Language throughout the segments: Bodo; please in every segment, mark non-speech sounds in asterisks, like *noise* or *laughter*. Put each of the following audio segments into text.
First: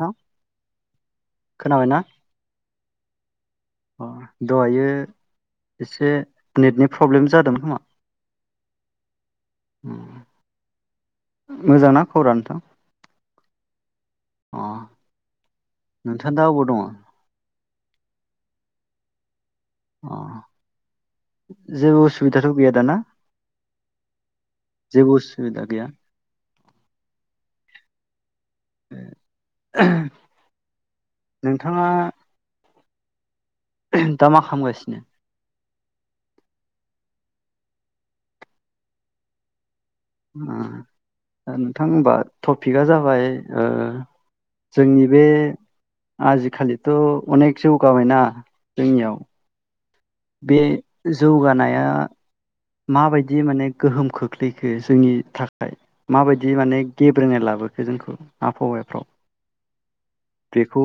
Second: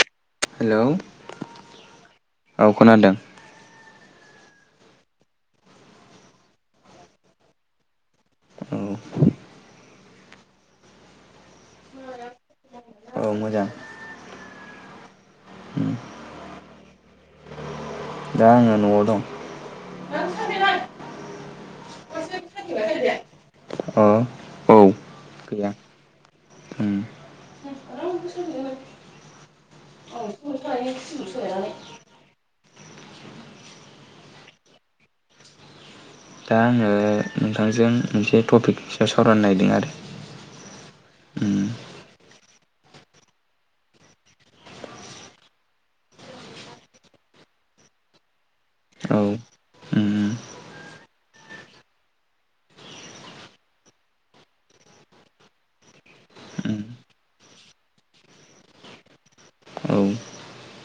नोंथां हेलौ खोनाबायना औ खोनादों। अ दहायो एसे नेटनि प्रब्लेम जादोंमोन खोमा औ उम मोजांना खबरा नोंथां? औ मोजां अ नोंथांङा दा अबाव दंङ? दा आंङो न'आव दं। अ जेबो उसुबिदाथ' गैया दाना? अ औ जेबो उसुबिदा गैया? उम *inaudible* नोंथाङा *inaudible* दा मा खामगासिनो? दा आंङो नोंथांजों मोनसे टपिक सायाव सावरायनो नागिरदों आरो। उम दा उम नोंथां होनबा टपिकआ जाबाय ओ जोंनि बे आजिखालिथ' अनेख जौगाबायना औ जोंनियाव? उम बे जौगानाया माबायदि माने गोहोम खोख्लैखो जोंनि थाखाय माबायदि उम माने गेब्रेनाय लाबोखो जोंखौ आबहावाफ्राव औ बेखौ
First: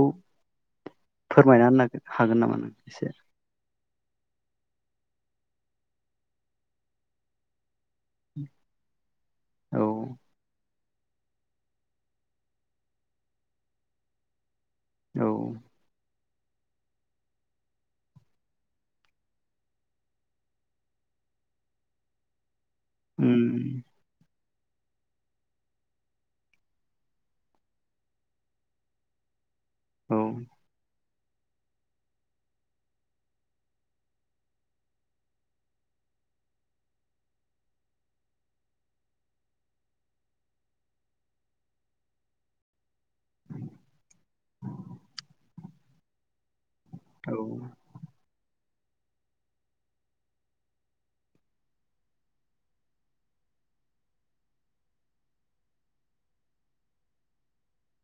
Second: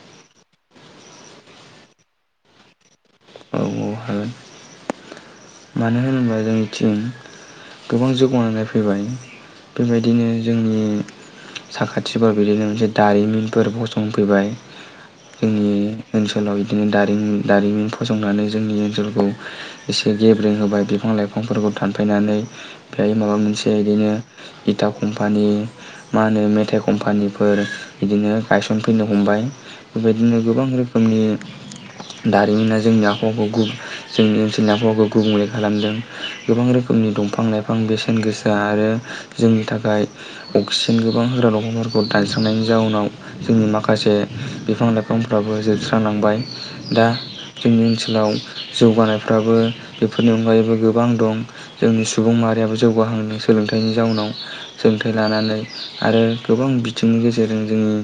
फोरमायना होनो हागोन नामा नों एसे? औ हागोन मानो होनोबा जोंनिथिं गोबां जौगानानै फैबाय औ बेबायदिनो जोंनि साखाथि बा बिदिनो मोनसे दारिमिनफोर फसंफैबाय औ जोंनि ओनसोलाव इदिनो दारिमिन दारिमिन फसंनानै जोंनि ओनसोलखौ एसे गेब्रेें होबाय बिफां लाइफांफोरखौ दानफायनानै ओमफाय माबा मोनसे उम इदिनो इथा कम्पानि मा होनो मेथाइ कम्पानिफोर बिदिनो गायसनफैनो हमबाय औ बेबायदिनो गोबां रो खोमनि दारिमिना जोंनि आबहावाखौ गुबुं जोंनि ओनसोलनि आबहावाखौ गुबुंले खालामदों गोबां रोखोमनि दंफां लाइ फां बेसेन गोसा आरो जोंनि थाखाय अक्सिजेन गोबां होग्रा दंफांफोरखौ दानस्रांनायनि जाउनाव जोंनि माखासे बिफां लाइफांफ्राबो जोबस्रांलांबाय। दा औ जोंनि ओनसोलाव जौगानायफ्राबो बेफोरनि अनगायैबो गोबां दं जोंनि सुबुं मा माहारियाबो जौगाहांदों सोलोंथाइनि जाउनाव सोलोंथाइ लानानै आरो गोबां बिथिंनि गेजेरजों जोंनि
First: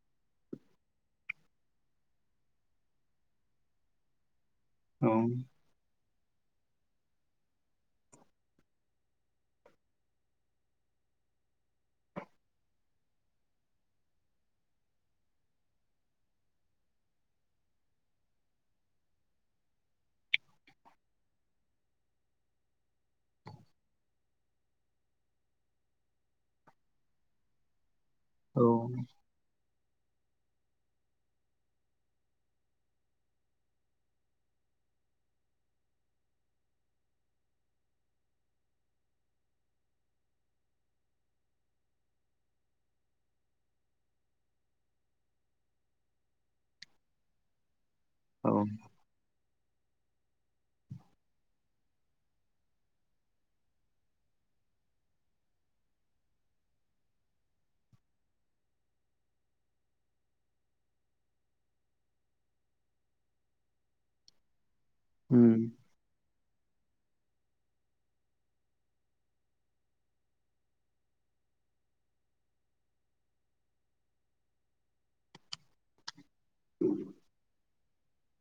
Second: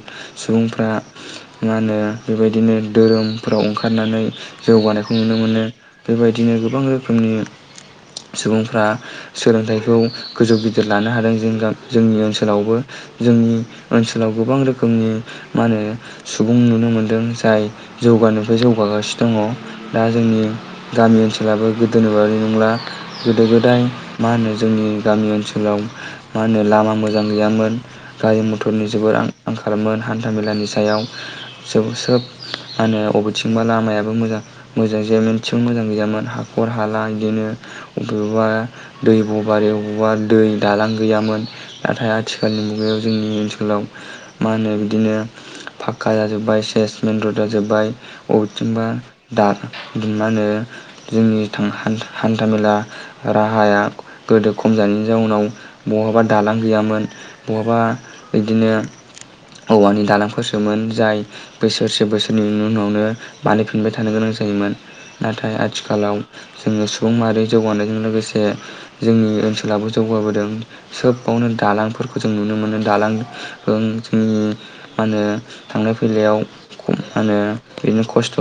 सुबुंफ्रा मा होनो बेबायदिनो धोरोमफ्राव ओंखारनानै औ जौगानायखौ नुनो मोनो बेबायदिनो गोबां रोखोमनि सुबुंफ्रा सोलोंथाइखौ गोजौ गिदिर लानो हादों जों गा जोंनि ओनसोलावबो जोंनि ओनसोलाव गोबां रोखोमनि मा होनो सुबुं नुनो मोनदों जाय जौगानायनिफ्राय जौगागासिनो दङ दा जोंनि गामि ओनसोलाबो गोदोन बदि नंला गोदो गोदाय मा होनो जोंनि गामि ओनसोलाव मा होनो लामा मोजां गैयामोन गारि औ मथरनि जोबोर आं-आंखालमोन। हान्थामेलानि सायाव सोब सोब मा होनो अबेथिंबा लामायाबो मोजां मोजां जाया मिनसेबो मोजां गैयामोन हाखर हाला यदिनो अबेबा। *inaudible* दैब' बारियाव बवा दै दालां गैयामोन नाथाय आथिखालनि मुगायाव जोंनि ओनसोलाव मा होनो बिदिनो फाखका जाजोब्बाय सेसमेन रड जाजोब्बाय। औ अबेथिंबा दा मा होनो जोंनि थां हान-हान्थामेला राहाया गोदो खम जानायनि जाउनाव बहाबा दालां गैयामोन बहाबा बिदिनो औवानि दालांफोरसोमोन जाय बोसोरसे बोसोरनैनि उनावनो बानायफिनबाय थानो गोनां जायोमोन। नाथाय उम आथिखालाव जोङो सुबुं माहारि जौगानायजों लोगोसे जोंनि ओनसोलाबो जौगाबोदों सोबावनो दालांफोरखौ जों नुनो मोनो दालां ओं जोंनि मा होनो थांलाय फैलायाव खम मा होनो ओरैनो खस्थ'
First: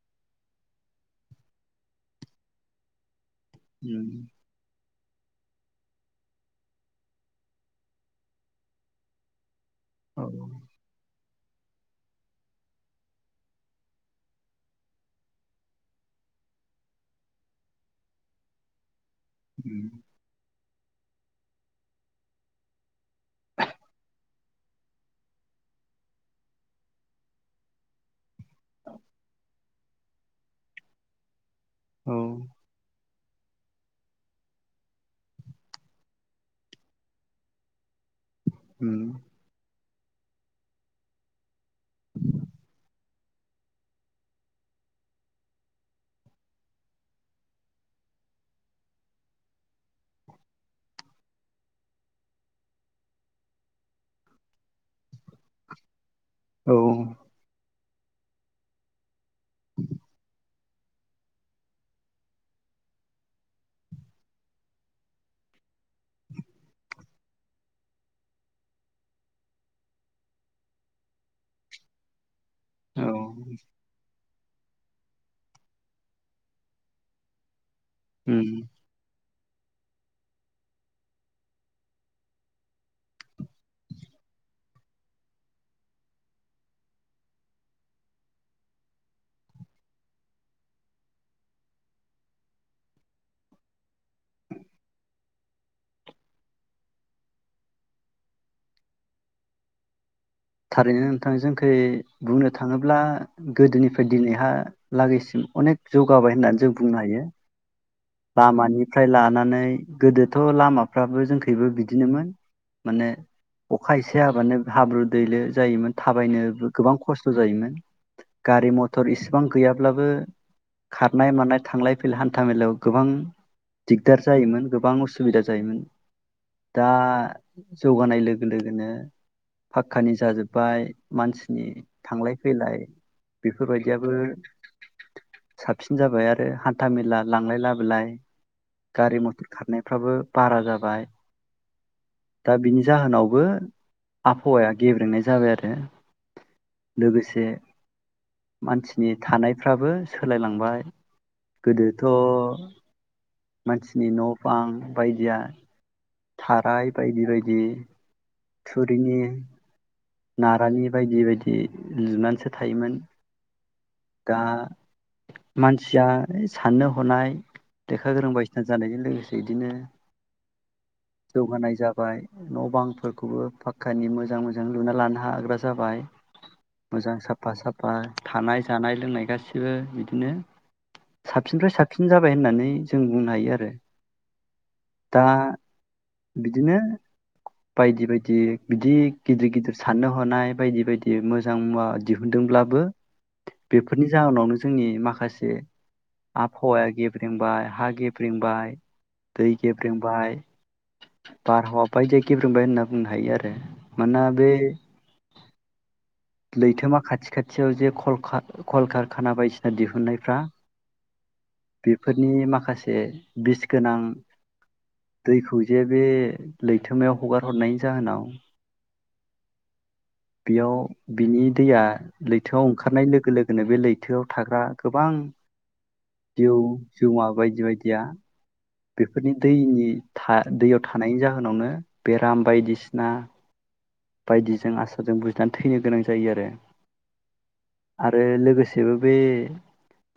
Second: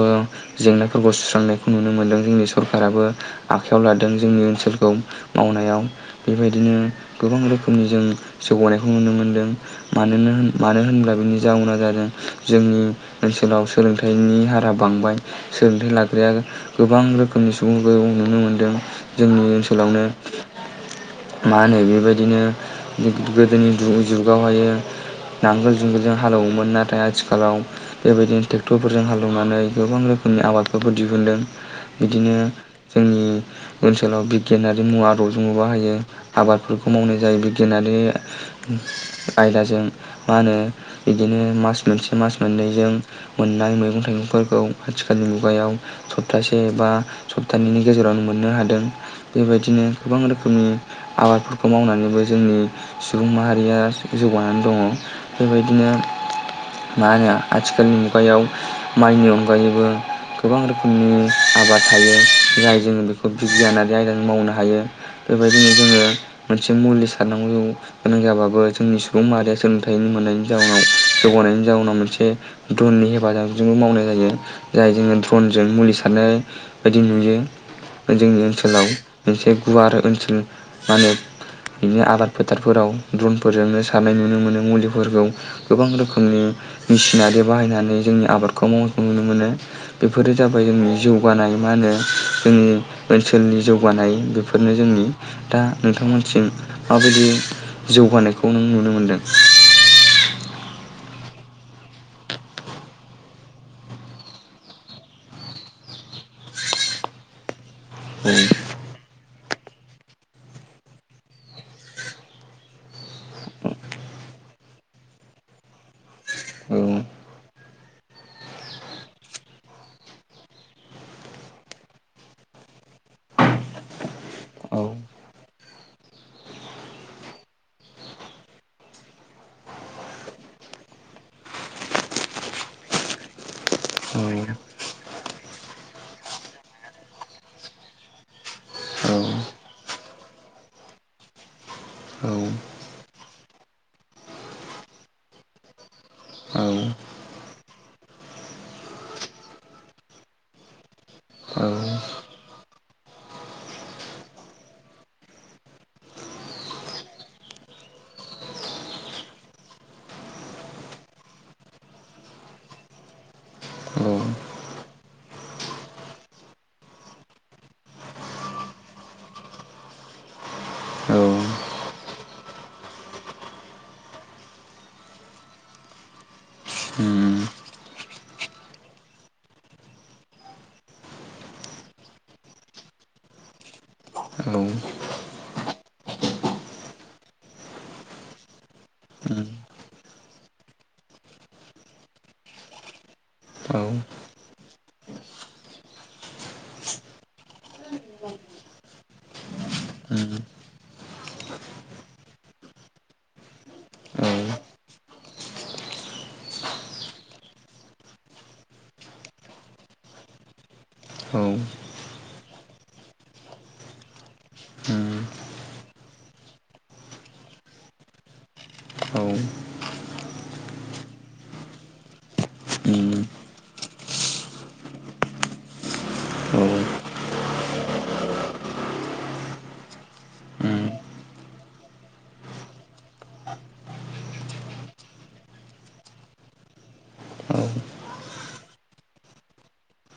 जेंनाफोरखौ सुस्रांनायखौ नुनो मोन्दों जोंनि सरखाराबो आखायाव उम लादों जोंनि ओनसोलखौ मावनायाव बेबायदिनो गोबां रोखोमनि जों जौगानायखौ नुनो मोनदों औ मानोनो होन मानो होनब्ला बि नि जावुना जादों जोंनि ओनसोलाव सोलोंथाइनि हारा बांबाय सोलोंथाइ लाग्राया गोबां रोखोमनि सुबुंफोरखौ नुनो मोनदों। जोंनि उम ओनसोलावनो मा होनो बेबायदिनो गो-गोदोनि जुगावहायो नांगोल जुंगोलजों हालेवोमोन नाथाय आथिखालाव बेबायदिनो ट्रेक्टरफोरजों हालेवनानै गोबां रोखोमनि आबादफोरबो दिहुन्दों। औ बिदिनो जोंनि ओनसोलाव बिगियानारि बिदि मुवा आदबजोंनो बाहायो आबादफोरखौ मावनाय जायोबिगियानारि उम आयदाजों मा होनो बिदिनो मास मोनसे मास मोननैजों मोननाय मैगं थाइगंफोरखौ आथिखालनि मुगायाव सप्तासे एबा सप्तानैनि गेजेरावनो मोननो हादों। बेबायदिनो गोबां रोखोमनि आबादफोरखौ मावनानैबो जोंनि सुबुं माहारिया जौगानानै दङ। बेबायदिनो औ मा होनो आथिखालनि खुगायाव माइनि अनगायैबो गोबां रोखोमनि आबाद थायो जाय जों बेखौ बिगियाना। आयदों मावनो हायो बेबायदिनो जोङो मोनसे मुलि सारनांगौ गोनां जाबाबो जोंनि सुबुं माहारिया सोलोंथाइ मोननायनि जाउनाव जौगानायनि जाउनाव मोनसे। औ दननि हेफाजाबजोंबो मावनाय जायो। जाय जोङो ड्रनजों मुलि सारनाय बायदि नुयो बिजों उम *unintelligible* मोनसे गुवार ओनसोल मा होनो बि आबाद फोथारफोराव द्रनफोरजोंनो सारनाय नुनो मोनो मुलिफोरखौ गोबां रोखोमनि मेसिनारि बाहायनानै जोंनि आबादखौ मावनायखौ नुनो मोनो बेफोरो जाबाय जोंनि जौगानाय मा होनो जोंनि ओनसोलनि जौगानाय बेफोरनो जोंनि दा नोंथांमोनसिम माबायदि जौगानायखौ नों नुनो मोनदों। थारैनो नोंथां जोंखै बुंनो थाङोब्ला गोदोनिफ्राय दिनैहालागैसिम अनेक जौगाबाय होननानै जों बुंनो हायो। लामानिफ्राय ला नानै गोदोथ' लामाफ्राबो जोंखैबो बिदिनोमोन माने अखा एसे हाबानो हाब्रु दैलो जायोमोन थाबायनोबो गोबां औ खस्थ' जायोमोन गारि-मथर इसेबां गैयाब्लाबो खारनाय मानाय थांलाय फैलाय हान्था मेलायाव गोबां दिगदार जायोमोन औ गोबां उसुबिदा जायोमोन दा जौगानाय लोगो लोगोनो फाखकानि जाजोब्बाय मानसिनि थांलाय फैलाय बेफोरबायदियाबो औ साबसिन जाबाय आरो हान्था मेला लांलाय लाबो लाय गारि औ मथर खारनायफ्राबो बारा जाबाय दा बिनि जाहोनावबो आबहावाया गेब्रेंनाय जाबाय आरो औ औ लोगोसे मानसिनि थानायफ्राबो सोलायलांबाय औ गोदोथ' मानसिनि न' बां बायदिया थाराय बायदि बायदि थुरिनि नारानि बायदि बायदि लुनानैसो थायोमोन दा औ मानसिया साननो हनाय लेखा गोरों बायदिसिना जानायजों लोगोसे बिदिनो औ जौगानाय जाबाय न' बांफोरखौबो फाक्कानि मोजां मोजां लुना लानो हाग्रा जाबाय मोजां उम साफा साफा थानाय जानाय लोंनाय गासिबो बिदिनो साबसिननिफ्राय साबसिन जाबाय होननानै जों बुंनो हायो आरो औ उम दा बिदिनो बायदि बायदि बिदि गिदिर गिदिर। साननो हनाय बायदि बायदि मोजां मुवा दिहुनदोंब्लाबो औ बेफोरनि जाहोनावनो जोंनि माखासे आबहावाया गेब्रेंबाय हा गेब्रेंबाय दै उम गेब्रेंबाय बारहावा बायदि गेब्रेंबाय होनना बुंनो हायो आरो मानोना औ बे लैथोमा खाथि खाथियाव जे कल-कलकारखाना बायदिसिना दिहुनन्नायफ्रा औ बेफोरनि माखासे बिस गोनां उम दैखौ जे बे लैथोमायाव हगार हरनायनि जाहोनाव औ बेयाव बिनि दैया लैथोआव ओंखारनाय लोगो लोगोनो बे लैथोआव थाग्रा गोबां जिउ जिउमा बायदि बायदिया बेफोरनि दैनि था-दैयाव थानायनि जाहोनावनो बेराम बायदिसिना बायदिजों आसारजों बुजिनानै थैनो गोनां जायो आरो आरो लोगोसेबो बे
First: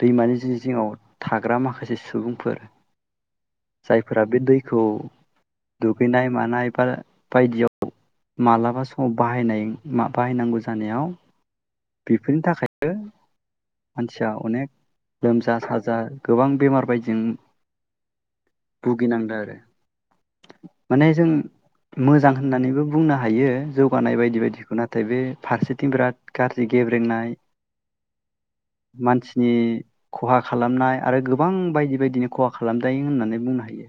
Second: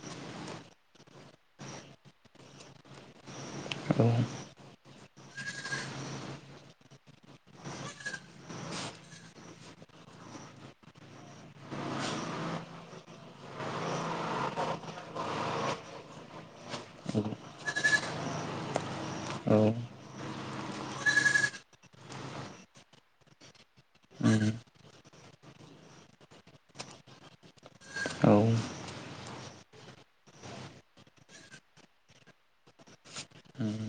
दैमानि जि जिङाव थाग्रा माखासे सुबुंफोर जायफोरा बे दैखौ दुगैनाय मानाय बा बायदियाव मालाबा समाव बाहायनाय बाहायनांगौ जानायाव बेफोरनि थाखायनो मानसिया अनेक लोमजा साजा गोबां बेमार बायदिजों भुगिनांदों आरो माने जों मोजां होननानैबो बुंनो हायो जौगानाय बायदि बायदिखौ नाथाय बे फारसेथिं बिराद गाज्रि गेब्रेंनाय औ मानसिनि खहा खालामनाय आरो गोबां बायदि बायदिनो खहा खालामजायो होननानै बुंनो हायो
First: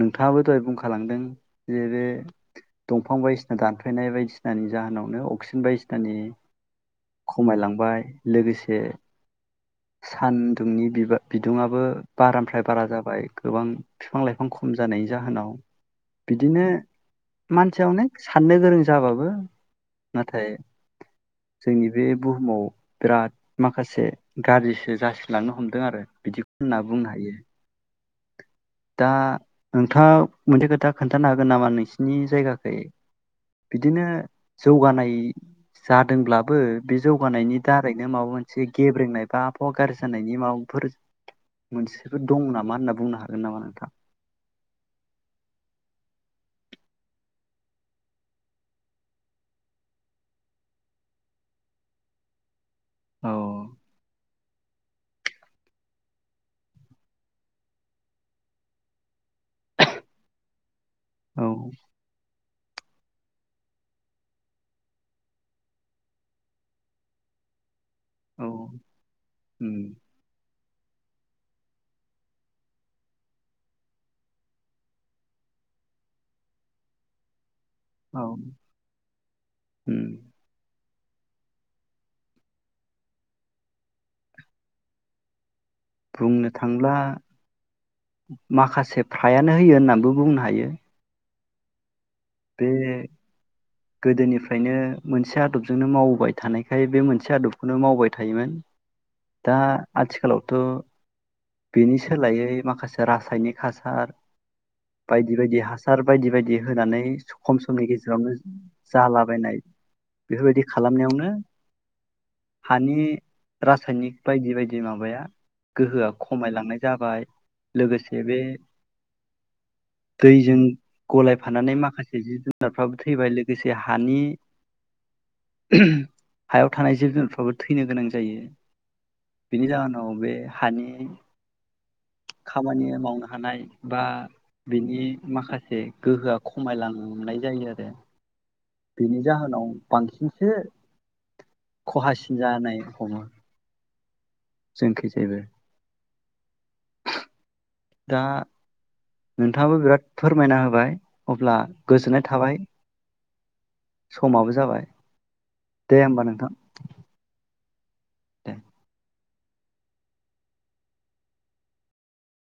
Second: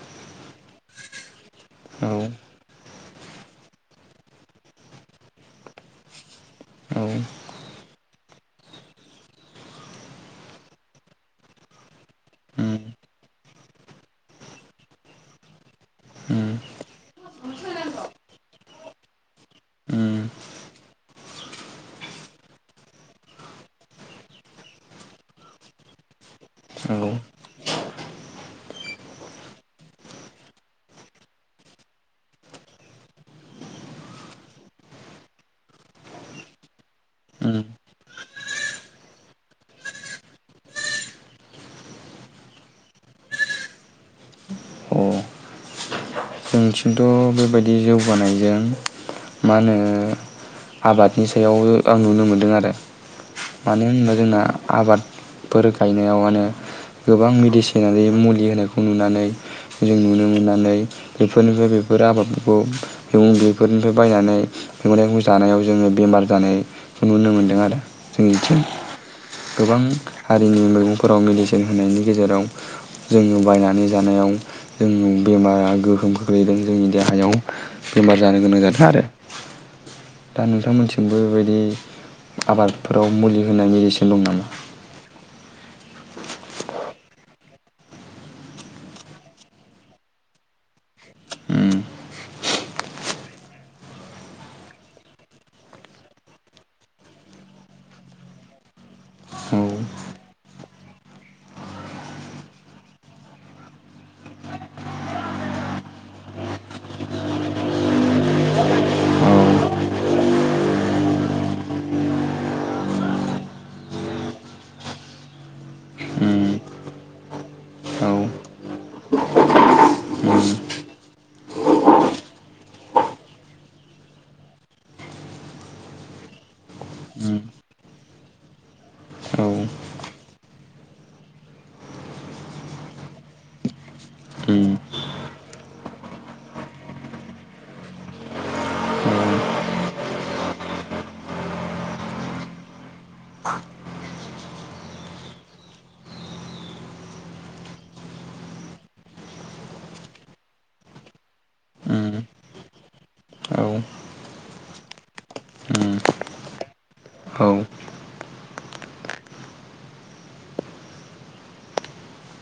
नोंथाङाबो दहाय बुंखालांदों। औ दफां बायदिसिना दानफैनाय बायदिसिनानि जाहोनावनो अक्सिजेन बायदिसिनानि खमायलांबाय लोगोसे सान्दुंनि बिदुुंआ बारानिफ्राय बारा जाबाय गोबां बिफां-लाइफां खम जानायनि जाहोनाव बिदिनो मान यानो साननो गोरों जाबाबो नाथाय जोंनि बे बुहुमाव बिराद माखासे गाज्रिसो जासिलांनो हमदों आरो बिदि होनना बुंनो हायो। दा नोंथाङा मोनसे खोथा खोन्थानो हागोन नामा नोंसिनि जायगाखै बिदिनो जौगानाय जादोंब्लाबो बे जौगानायनि दारैनो माबा मोनसे गेब्रेंनाय बा आबहावा गाज्रि जानायनि माबाफोर मोनसेफोर दं नामा होनना बुंनो हागोन नामा? नोंथां, अ जोंनिथिंथ बेबायदि जौगानायजों मा होनो आबादनि सायाव आं नुनो मोनदों आरो औ मानो होनोबा जोंना आबादफोर गायनायावनो गोबां मेडिसिनारि मुलि होनायखौ नुनानै जों नुनो मोननानै औ बेफोरनिफ्राय बेफोर आबाद बे मैगं बेफोरनिफ्राय बायनानै मैगंथाइगं जानायाव जोङो बेमार जानायखौ नुनो मोनदों आरो। जों औ बिथिं गोबां उम हारिनि मैगं फोराव मेडिसिन होनायनि गेजेराव जोङो बायनानै जानायाव जों बेमारा गोहोम खोख्लैदों जोंनि देहायाव बेमार औ जानो गोनां जादों आरो उम दा नोंथां मोनथि जोंबो बेबायदि आबादफोराव मुलि होनाय मेडिसिन दं नामा? बुंनो थांब्ला माखासे फ्रायानो होयो होननानैबो बुंनो हायो। नामा बे। गोदोनिफ्रायनो मोनसे आदबजोंनो मावबाय थानायखाय बे मोनसे आदबखौनो मावबाय थायोमोन दा आथिखालावथ' बेनि सोलायै माखासे रासायनिक हासार बायदि बायदि हासार बायदि बायदि होनानै खम समनि गेजेरावनो जालाबायनाय बेफोरबायदि खालामनायावनो हानि रासायनिक बायदि बायदि माबाया गोहोआ खमायलांनाय जाबाय लोगोसे बे दैजों गलायफानानै माखासे जिब जुनारफ्राबो थैबाय लोगोसे हानि हायाव थानाय जिब जुनफ्राबो थैनो गोनां जायो बेनि औ जाहोनाव बे हानि खामानि मावनो हानाय बा बिनि माखासे गोहोआ खमायलांनाय जायो आरो। बिनि जाहोनाव बांसिनसो खहासिन जानाय हमो जोंखैजायबो दा नोंथाङाबो बिराद फोरमायना होबाय अब्ला गोजोननाय थाबाय समाबो जाबाय दे होमबा नोंथां। दे।